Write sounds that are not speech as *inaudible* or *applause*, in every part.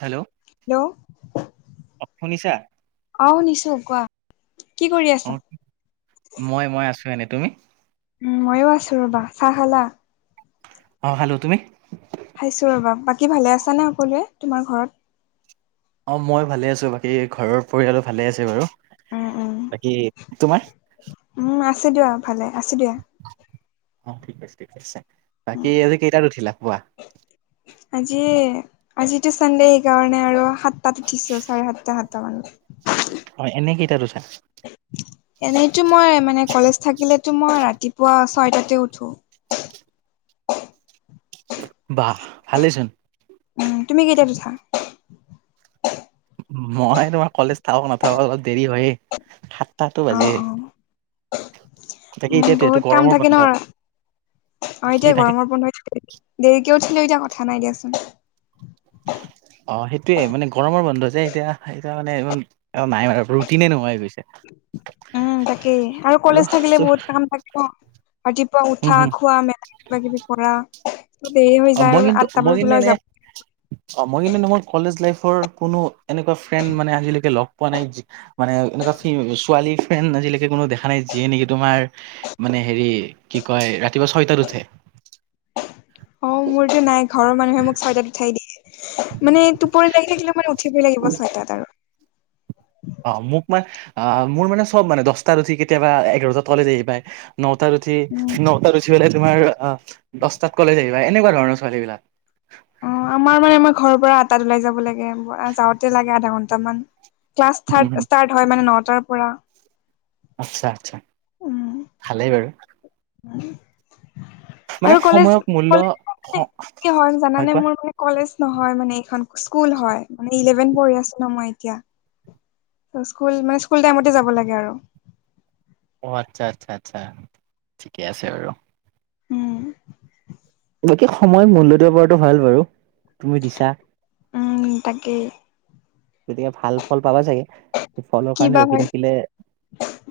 Hello! Hello অ' শুনিছা? অঁ শুনিছো। কোৱা কি কৰি অ আছা? মই মই আছো এনেই। তুমি? উম মইও আছো ৰবা। চাহ খালা? অঁ খালো। তুমি? খাইছোঁ ৰ'বা। বাকী ভালে আছা নে সকলোৱে তোমাৰ ঘৰত? অঁ মই ভালে আছো, বাকী ঘৰৰ পৰিয়ালো ভালে আছে বাৰু। উম উম বাকী তোমাৰ? উম আছে দিয়া ভালে আছো দিয়া অ ঠিক আছে ঠিক আছে। বাকী আজি কেইটাত উঠিলা পুৱা? আজি আজিতো চানডে সেইকাৰণে আৰু সাত টাত উঠিছোঁ চাৰে সাতটা সাতটা মান। হয়, এনে কেইটাত উঠা? এনেইতো মই মানে কলেজ থাকিলেতো মই ৰাতিপুৱা ছয়টাতে উঠো। বাহ ভালে চোন। উম। তুমি কেইতাত উঠা? মই তোমাৰ কলেজ থাকক নাথাক অলপ দেৰি হয়েই সাতটাটো অ বাজেই। অ এইটো বহুত কাম গৰমৰ থাকে ন, বন্ধ অঁ কি এতিয়া থাকে গৰমৰ বন্ধ দেৰিকে উঠিলো এতিয়া কথা নাই দিয়াচোন। অঁ সেইটোৱে, মানে গৰমৰ বন্ধ যে এতিয়া সেইকাৰণে অ নাই বাৰু ৰুটিনে নোহোৱা হৈ গৈছে। উম তাকেই আৰু কলেজ থাকিলে বহুত কাম থাকে ন, ৰাতিপুৱা উম উঠা হুম খোৱা মেলা কিবা কিবি কৰা ত' দেৰি হৈ অ যায় মই আৰু কিন্তু আঠটা মই বজাত ওলাই যাব *inaudible* অ মই কিন্তু মোৰ কলেজ লাইফৰ কোনো এনেকুৱা ফ্ৰেণ্ড মানে আজিলৈকে লগ পোৱা নাই মানে এনেকুৱা ছোৱালী ফ্ৰেণ্ড আজিলৈকে কোনো দেখা নাই যিয়ে নেকি তোমাৰ মানে হেৰি কি কয় ৰাতিপুৱা ছয়টাত উঠে। অ' মোৰটো নাই ঘৰৰ মানুহে মোক ছয় তাত উঠাই দিয়ে। মানে টোপনি লাগি থাকিলেও মানে উঠিবই লাগিব চয়টাত আৰু। অ মোক মানে মোৰ মানে চব মানে দহটাত উঠি কেতিয়াবা একবজাত কলেজ আহি পায়। নটাত উঠি, উম নটা উঠি পেলাই তোমাৰ আ দছটাত কলেজ আহিবা এনেকুৱা ধৰণৰ ছোৱালীবিলাক। অ আমাৰ মানে আমাৰ ঘৰৰ পৰা আঠটাত ওলাই যাব লাগে, *inaudible* যাওঁতে লাগে আধা ঘন্টামান। ক্লাছ উম হুম থাৰ্ড ষ্টাৰ্ট হয় মানে নটাৰ পৰা। আচ্ছা আচ্ছা, উম ভালেই বাৰু। মানে আৰু কলেজ সময়ক মূল্য স কলেজ হয় *inaudible* জানানে মোৰ কলেজ নহয় মানে এইখন স্কুল হয় মানে ইলেভেন পঢ়ি আছো ন মই এতিয়া। ত স্কুল মানে স্কুল টাইমতে যাব লাগে আৰু। অ আচ্ছা আচ্ছা আচ্ছা, ঠিকে আছে বাৰু। উম। বাকী সময় মূল্যত দিব পৰাটো ভাল বাৰু, তুমি দিছা। উম তাকে। গতিকে ভাল ফল পাবা চাগে, এ ফলৰ কাৰণে ৰখি থাকিলে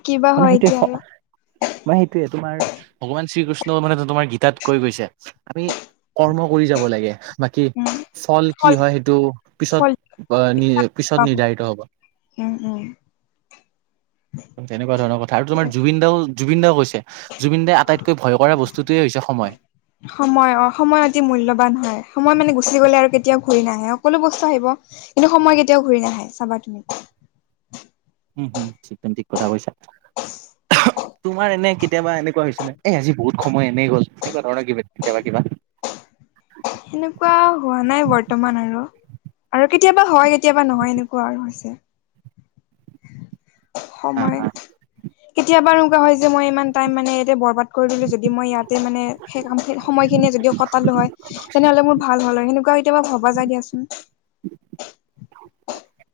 কিবা হয় এতিয়া আৰু। মই সেইটোৱে তোমাৰ ভগৱান শ্ৰীকৃষ্ণ মানে ত তোমাৰ গীতাত কৈ গৈছে আমি কৰ্ম কৰি যাব লাগে, বাকী উম চল কি ফল হয় সেইটো ফল পিছত আ নি পিছত নিৰ্ধাৰিত হ'ব। উম উম তেনেকুৱা ধৰণৰ কথা আৰু তোমাৰ তাকে জুবিন দাও জুবিন দাও কৈছে, জুবিন দা আটাইত কৈ ভয় কৰা বস্তুটোৱেই হৈছে সময়। সময় অ সময় অতি মূল্যবান হয়, সময় মানে গুচি গলে আৰু কেতিয়াও ঘূৰি নাহে, সকলো বস্তু আহিব কিন্তু সময় কেতিয়াও ঘূৰি নাহে, চাবা তুমি। উম হুম, চিক পেন ঠিক কথা কৈছা। অহ, তোমাৰ এনে কেতিয়াবা এনেকুৱা হৈছে নে এই আজি বহুত সময় এনেই গ'ল, এনেকুৱা ধৰণৰ কিবা কেতিয়াবা কিবা? সেনেকুৱা হোৱা নাই বৰ্তমান আৰু। আৰু কেতিয়াবা হয়, কেতিয়াবা নহয় এনেকুৱা আৰু হৈছে। *inaudible* সময় কেতিয়াবা আৰু কিবা হয় যে মই ইমান টাইম মানে ইয়াতে বৰবাদ কৰি দিলোঁ, যদি মই ইয়াতে মানে সেই কামখিনি সময়খিনিয়ে যদিও কটালো হয়, তেনেহলে মোৰ ভাল হল হয় সেনেকুৱা কেতিয়াবা ভবা যায় দিয়াচোন।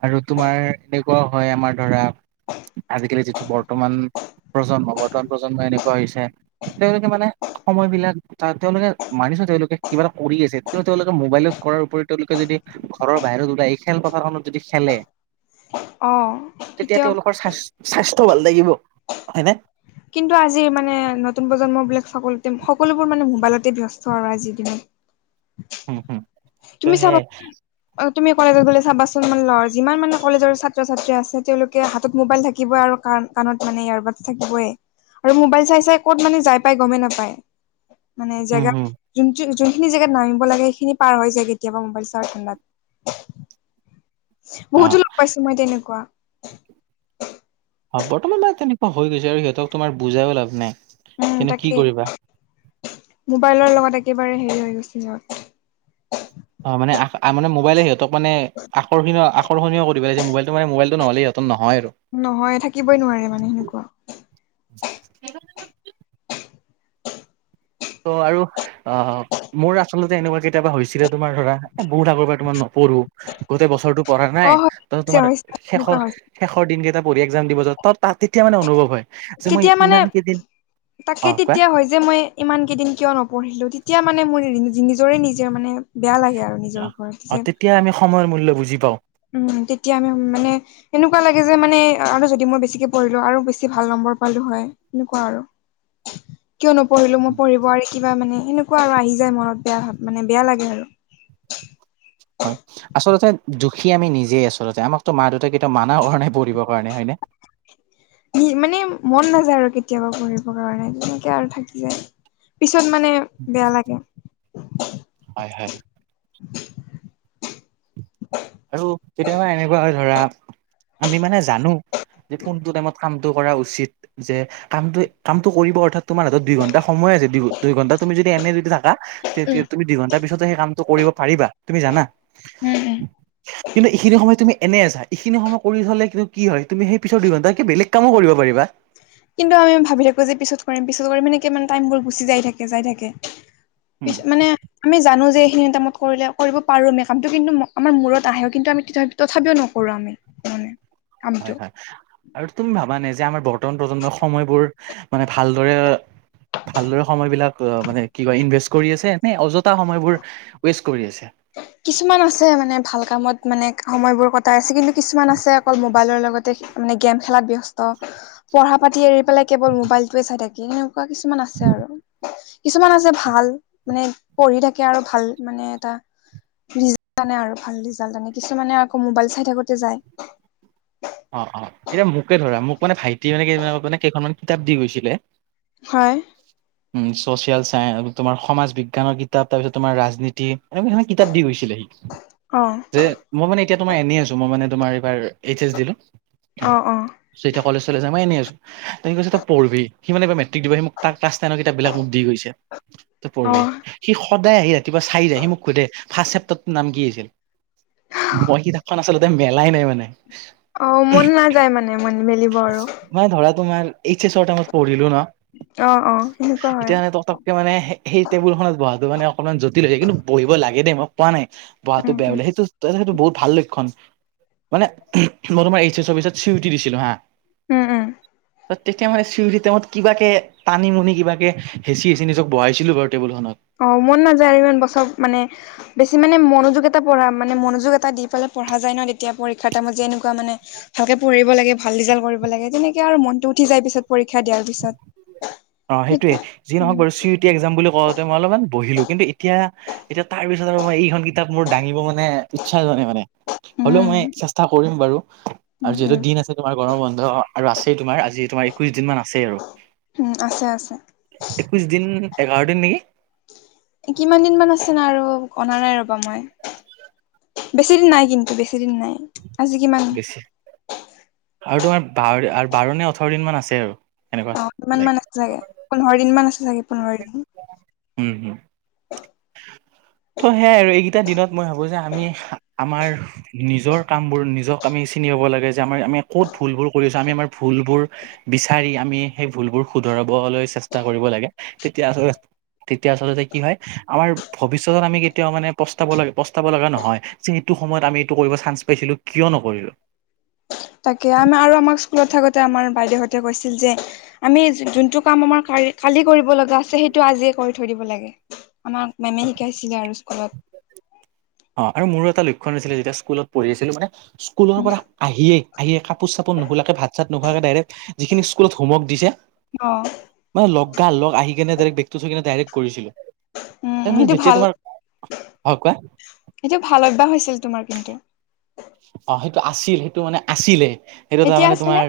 আৰু তোমাৰ এনেকুৱাও হয় আমাৰ ধৰা আজিকালি যিটো বৰ্তমান প্ৰজন্ম, বৰ্তমান প্ৰজন্ম এনেকুৱা হৈছে তেওঁলোকে মানে সময়বিলাক তা তেওঁলোকে মানিছোঁ তেওঁলোকে কিবা এটা কৰি আছে, কিন্তু তেওঁলোকে মোবাইলত কৰাৰ উপৰি তেওঁলোকে যদি ঘৰৰ বাহিৰত ওলাই এই খেলপথাৰখনত যদি খেলে অ তেতিয়া তেওঁলোকৰ স্বাস্থ স্বাস্থ্য ভাল থাকিব, হয়নে? কিন্তু আজিৰ মানে নতুন প্ৰজন্মবিলাক সকলোতে সকলোবোৰ মানে মোবাইলতে ব্যস্ত আৰু আজিৰ দিনত। *inaudible* হম ত' তুমি চাবা উ সেয়াই অ', তুমি কলেজত গলে চাবাচোন মানে ল যিমান মানে কলেজৰ ছাত্ৰ - ছাত্ৰী আছে, তেওঁলোকে হাতত মোবাইল থাকিব আৰু কাণ কাণত মানে ইয়াৰ বাগ থাকিবই। আৰু মোবাইল চাই - চাই ক'ত মানে যাই পাই গমেই নাপায়? মানে উম জেগা হম যোনটো যোনখিনি জেগাত নামিব লাগে, সেইখিনি পাৰ হৈ যায় কেতিয়াবা মোবাইল চাৰ ঠাণ্ডাত। বহুতো লগ পাইছোঁ মই তেনেকুৱা। অ', বৰ্তমান মানে তেনেকুৱা হৈ গৈছে আৰু সিহঁতক তোমাৰ বুজায়ো লাভ নাই। উম কিন্তু কি তাকেই, কৰিবা মোবাইলৰ লগত একেবাৰে হেৰি হৈ গৈছে সিহঁত। অ মানে আ মানে মবাইলে সিহতক মানে আকৰ্ষণীয় আকৰ্ষণীয় কৰি পেলাই যে মোবাইলটো মানে মোবাইলটো নহলে সিহঁত ত নহয় আৰু। নহয়! থাকিবই নোৱাৰে মানে সেনেকুৱা। *unintelligible* ত' আৰু অ', অ' মোৰ আচলতে এনেকুৱা কেতিয়াবা হৈছিলে তোমাৰ ধৰা, বহুত আগৰ পৰা তোমাৰ নপঢ়ো গোটেই বছৰটো পঢ়া অ নাই, ত' হৈছে তোমাৰ হৈছে এনেকুৱা শেষৰ হৈছে শেষৰ দিনকেইটা পঢ়ি একজাম দিব যাওঁ, ত তাত তেতিয়া মানে অনুভৱ হয়। যে মই তেতিয়া মানে ইমান কেইদিন অ' তাকেই কোৱা তেতিয়া হৈ যা যে মই ইমান কেইদিন কিয় নপঢ়িলোঁ? তেতিয়া মানে মোৰ নিজৰে নিজে মানে বেয়া লাগে আৰু নিজৰ অ', ওপৰত যে অ' তেতিয়া আমি সময়ৰ মূল্য বুজি পাওঁ! উম, তেতিয়া আমি মানে এনেকুৱা লাগে যে মানে আৰু যদি মই বেছিকে পঢ়িলো আৰু বেছি ভাল নম্বৰ পালোঁ হয়! এনেকুৱা আৰু। *inaudible* কিয় নপঢ়িলোঁ মই পঢ়িব আৰু কিবা মানে এনেকুৱা আৰু আহি যায় মনত বেয়া ভাব, বেয়া লাগে আৰু। হয়! আচলতে দুখী আমি নিজেই আচলতে, আমাকতো মা দেউতাক কেতিয়াও মানা কৰা নাই পঢ়িবৰ কাৰণে, হয় নে? মানে মন নাযায় আৰু কেতিয়াবা পঢ়িবৰ কাৰণে তেনেকে আৰু থাকি যায়। পিছত মানে বেয়া লাগে। হয়, হয়। আৰু কেতিয়াবা এনেকুৱা হয় ধৰা, আমি মানে জানো যে কোনটো টাইমত কামটো কৰা উচিত যে কামটো, কামটো কৰিব অৰ্থাৎ তোমাৰ হাতত দুই ঘণ্টা সময় আছে! দু দুই ঘণ্টা তুমি যদি এনে যদি থাকা তে তুমি দুঘণ্টাৰ পিছত *inaudible* সেই কামটো কৰিব পাৰিবা, তুমি জানা। উম, উম। কিন্তু এইখিনি সময়ত তুমি এনেই আছা, এইখিনি সময় কৰি থ'লে কিন্তু কি হয়, তুমি সেই পিছৰ দুইঘণ্টাত কিবা বেলেগ কামো কৰিব পাৰিবা। কিন্তু আমি ভাৱি থাকোঁ, যে পিছত কৰিম, পিছত কৰিম, সেনেকে মানে টাইমবোৰ গুছি যায় থাকে, যায় থাকে। উম মানে আমি জানো যে এইখিনি টাইমত কৰিলে কৰিব পাৰো আমি কামটো, কিন্তু আমাৰ মূৰত আহেও কিন্তু আমি তথাপিও নকৰো আমি, হয়। হয় হয়, আৰু তুমি ভাবানে যে আমাৰ বৰ্তমান প্ৰজন্মই সময়বোৰ মানে ভালদৰে ভালদৰে সময় বিলাক মানে কি কয় ইনভেষ্ট কৰি আছে নে অযথা সময়বোৰ ৱেষ্ট কৰি আছে? কিছুমান আছে মানে ভাল কামত মানে সময়বোৰ কটাই আছে, কিন্তু কিছুমান আছে অকল মোবাইলৰ লগত মানে গেম খেলাত ব্যস্ত, পঢ়া পাতি এৰি পেলাই কেৱল মোবাইলটোৱে চাই থাকে। তেনেকুৱা কিছুমান আছে আৰু। কিছুমান আছে ভাল মানে পঢ়ি থাকে আৰু ভাল মানে এটা ৰিজাল্ট আনে আৰু ভাল ৰিজাল্ট আনে কিছুমানে আকৌ মোবাইল চাই থাকোতে যায়। অ অ এতিয়া মোকে ধৰা মোক মানে ভাইটি কেইদিন মান আগত মানে কেইখনমান কিতাপ দি গৈছিলে হয়। *inaudible* উম ছচিয়েল চায়েন্স তোমাৰ সমাজ বিজ্ঞানৰ কিতাপ তাৰপিছত তোমাৰ ৰাজনীতি, এনেকুৱা ধৰণৰ কিতাপ দি গৈছিলে সি। *inaudible* অঁ। যে মই মানে এতিয়া তোমাৰ এনেই আছো, মই মানে তোমাৰ এইবাৰ এইচ এছ অঁ অঁ। যেতিয়া কলেজ লৈ জাই মই এনেই আছো। তই কৈছে পৰ্ভি সি মানে এইবাৰ মেট্ৰিক দিব সি মোক তাৰ ক্লাছ টেনৰ কিতাপ বিলাক মোক দি গৈছে। অ পঢ়ি সি সদায় আহি ৰাতিপুৱা চাই যায় সি মোক সুধে ফাৰ্ষ্ট চেপটৰ টোৰ নাম কি আছিল। মই কিতাপ খন আচলতে মেলাই নাই মানে অঁ! মন নাযায় মানে মন মেলিব আৰু মই ধৰা তোমাৰ এইচ চ ৰ টাইম ত পঢ়িলো ন। অঁ অঁ তেনেকুৱা এতিয়া হয়। মানে তটককে মানে সেই টেবুলখনত বহাতো মানে অকণমান জটিল হয় কিন্তু বহিব লাগে দেই মই কোৱা নাই বহাটো উম বেয়া উম বোলে সেইটো সেইটো বহুত ভাল লক্ষণ মানে মই তোমাৰ এইচ এছ অফিচত চিওৰিতী দিছিলোঁ হা উমঁ উমঁ! তেতিয়া মানে চিঞৰি টাইমত কিবাকে টানি মুুনি কিবাকে হেঁচি হেঁচি নিজক বহাইছিলো বাৰু টেবুলখনত। অঁ! মন নাযায় আৰু ইমান বছৰ মানে বেছি মানে মনোযোগ এটা পঢ়া মানে মনোযোগ এটা দি পেলাই পঢ়া যায় ন তেতিয়া পৰীক্ষাৰ যে টাইম ত যে এনেকুৱা মানে ভালকে পঢ়িব লাগে ভাল ৰিজাল্ট কৰিব লাগে তেনেকে আৰু মনতটো উঠি যায় পিছত পৰীক্ষা দিয়াৰ পিছত অঁ! সেইটোৱে যি উম নহওক বাৰু চি ইটি এক্জাম বুলি কওঁতে মই অলপমান বহিলো কিন্তু এতিয়া এতিয়া তাৰ পিছত আৰু মই এইখন কিতাপ মোৰ দাঙিব মানে ইচ্ছা যোৱা নাই মানে। হ'লেও উম মই চেষ্টা কৰিম বাৰু। উম আৰু উম যিহেতু দিন আছে তোমাৰ গৰম বন্ধ আৰু আছেই তোমাৰ আজি তোমাৰ একৈশ দিন মান আছেই আৰু। উমঁ! আছে আছে। একৈশ দিন এঘাৰ দিন নেকি? কিমান দিন মানে আছে ন আৰু অনা নাই ৰ'বা মই। বেছি দিন নাই কিন্তু বেছি দিন নাই আজি কিমান গেছি আৰু তোমাৰ বাৰ নে ওঠৰ দিন মান আছে আৰু এনেকুৱা অঁ কিমান লাইক মান আছে চাগে পোন্ধৰ দিন মান আছে চাগে পোন্ধৰ দিন। উমঁ উমঁ। ত' সেয়াই আৰু এইকেইটা দিনত মই ভাবো যে আমি আমাৰ নিজৰ কাম বোৰ নিজক আমি চিনিয়াব লাগে যে আমাৰ আমি ক'ত ভুলবোৰ কৰিছো আমি আমাৰ ভুলবোৰ বিচাৰি আমি সেই ভুলবোৰ শুধৰাবলৈ চেষ্টা কৰিব লাগে তেতিয়া ধৰ তেতিয়া আচলতে কি হয়। আমাৰ ভৱিষ্যতত আমি কেতিয়াও মানে প্ৰস্তাব প্ৰস্তাব লগা নহয় যে এইটো সময়ত আমি এইটো কৰিব চান্স পাইছিলোঁ। কিয় নকৰিলোঁ তাকে আমি আমাক স্কুলত থাকোতে আমাৰ বাইদেউহতে কৈছিল যে আমি যোনটো কাম আমাৰ কালি কৰিব লগা আছে সেইটো আজিয়ে কৰি থৈ দিব লাগে। আমাক মেমে শিকাইছিলে আৰু স্কুলত অঁ আৰু মোৰো এটা লক্ষণ আছিলে যেতিয়া স্কুলত পঢ়ি আছিলো মানে স্কুলৰ পৰা আহিয়েই আহিয়ে কাপোৰ চাপোৰ নোখলাকে ভাত চাত নোখোৱাকে ডাইৰেক্ট যিখিনি স্কুলত হোমৱৰ্ক দিছে অ মানে লগা লগ আহি কিনে বেগ টো থৈ কিনে ডাইৰেক্ট উম কৰিছিলো। সেইটো যেতিয়া ভাল তোমাৰ হয় কোৱা সেইটো ভাল অভ্যাস হৈছিল তোমাৰ কিন্তু অঁ! সেইটো আছিল সেইটো মানে আছিলে সেইটো তাৰ এতিয়া মানে আছেনে? তোমাৰ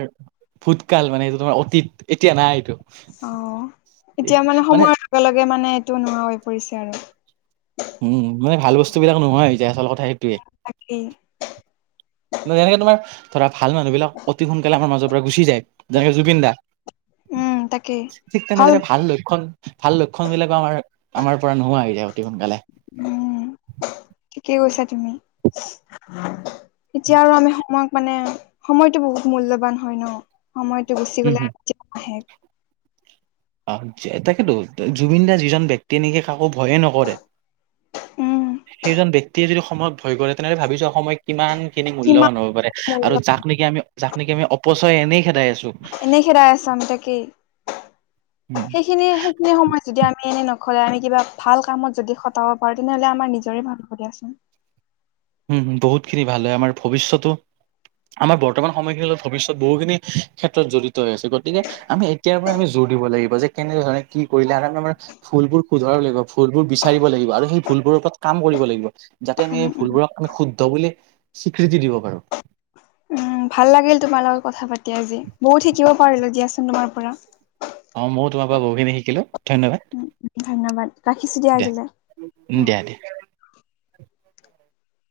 ভূতকাল মানে এইটো তোমাৰ অতীত এতিয়া নাই এইটো অ এতিয়া মানে সময়ৰ লগে লগে মানে এইটো নোহোৱা হৈ পৰিছে আৰু উমঁ! মই ভাল বস্তুবিলাক নোহোৱা আচল কথা সেইটোৱে তাকে! *unintelligible* এনেকে তোমাৰ, ধৰা ভাল মানুহ বিলাক অতি সোনকালে, আমাৰ মাজৰ পৰা গুচি যায়! যেনেকে, জুবিন দা! উম তাকেই ঠিক তেনেদৰে, ভাল লক্ষণ ভাল লক্ষণ বিলাকো আমাৰ, আমাৰ পৰা নোহোৱা হৈ যাব, অতি সোনকালে। উম, ঠিকে কৈছা তুমি! এতিয়া আৰু আমি সময় মানে, সময়টো বহুত মূল্যবান হয় ন'! সময়টো গুচি উম গ'লে হুম। কেতিয়াও নাহে। অ'! আচ্ছা, তাকেতো! জুবিন দা যিজন ব্য তেনেকে, কাকো ভয়ে নকৰে! উম। সেইজন ব্যক্তি। এতিয়া, যদি সময়ত ভয় কৰে! তেনেহ'লে ভাবিছোঁ! সময় কিমানখিনি মূল্যবান কিমান হ'ব পাৰে আৰু মূল্য যাক নেকি আমি যাক নেকি আমি, অপচয় এনেই খেদাই আছোঁ। এনেই খেদাই আছা। তাকেই! সেইখিনি, সেই সেইখিনি সময়ত, যদি আমি, এনে নখটাই, আমি কিবা ভাল কামত যদি খটাব পাৰোঁ, তেনেহ'লে আমাৰ নিজৰে ভাল হ'ব দিয়াচোন! উম, উম, বহুতখিনি ভাল হয়! আমাৰ ভৱিষ্যতো। আমাৰ বৰ্তমান সময়খিনিলৈ, ভৱিষ্যত বহুখিনি ক্ষেত্ৰত জড়িত হৈ আছে। গতিকে, আমি, এতিয়াৰ পৰাই আমি জোৰ দিব লাগিব। যে, কেনে ধৰণে, কি কৰিলে, আৰু আমাৰ ভুলবোৰ শুধৰাব লাগিব, ভুলবোৰ বিচাৰিব লাগিব আৰু সেই ভুলবোৰৰ ওপৰত, কাম কৰিব লাগিব। যাতে উম আমি, উম ভুলবোৰক, আমি শুদ্ধ বুলি স্বীকৃতি দিব পাৰোঁ। উম ভাল লাগিল তোমাৰ লগত কথা পাতি আজি! বহুত শিকিব পাৰিলোঁ, দিয়াচোন তোমাৰ পৰা। অ'! মইয়ো তোমাৰ পৰা, বহুখিনি শিকিলোঁ, ধন্যবাদ! উম ধন্যবাদ ৰাখিছো দিয়া। আজিলৈ উম! অ দিয়া, দিয়া।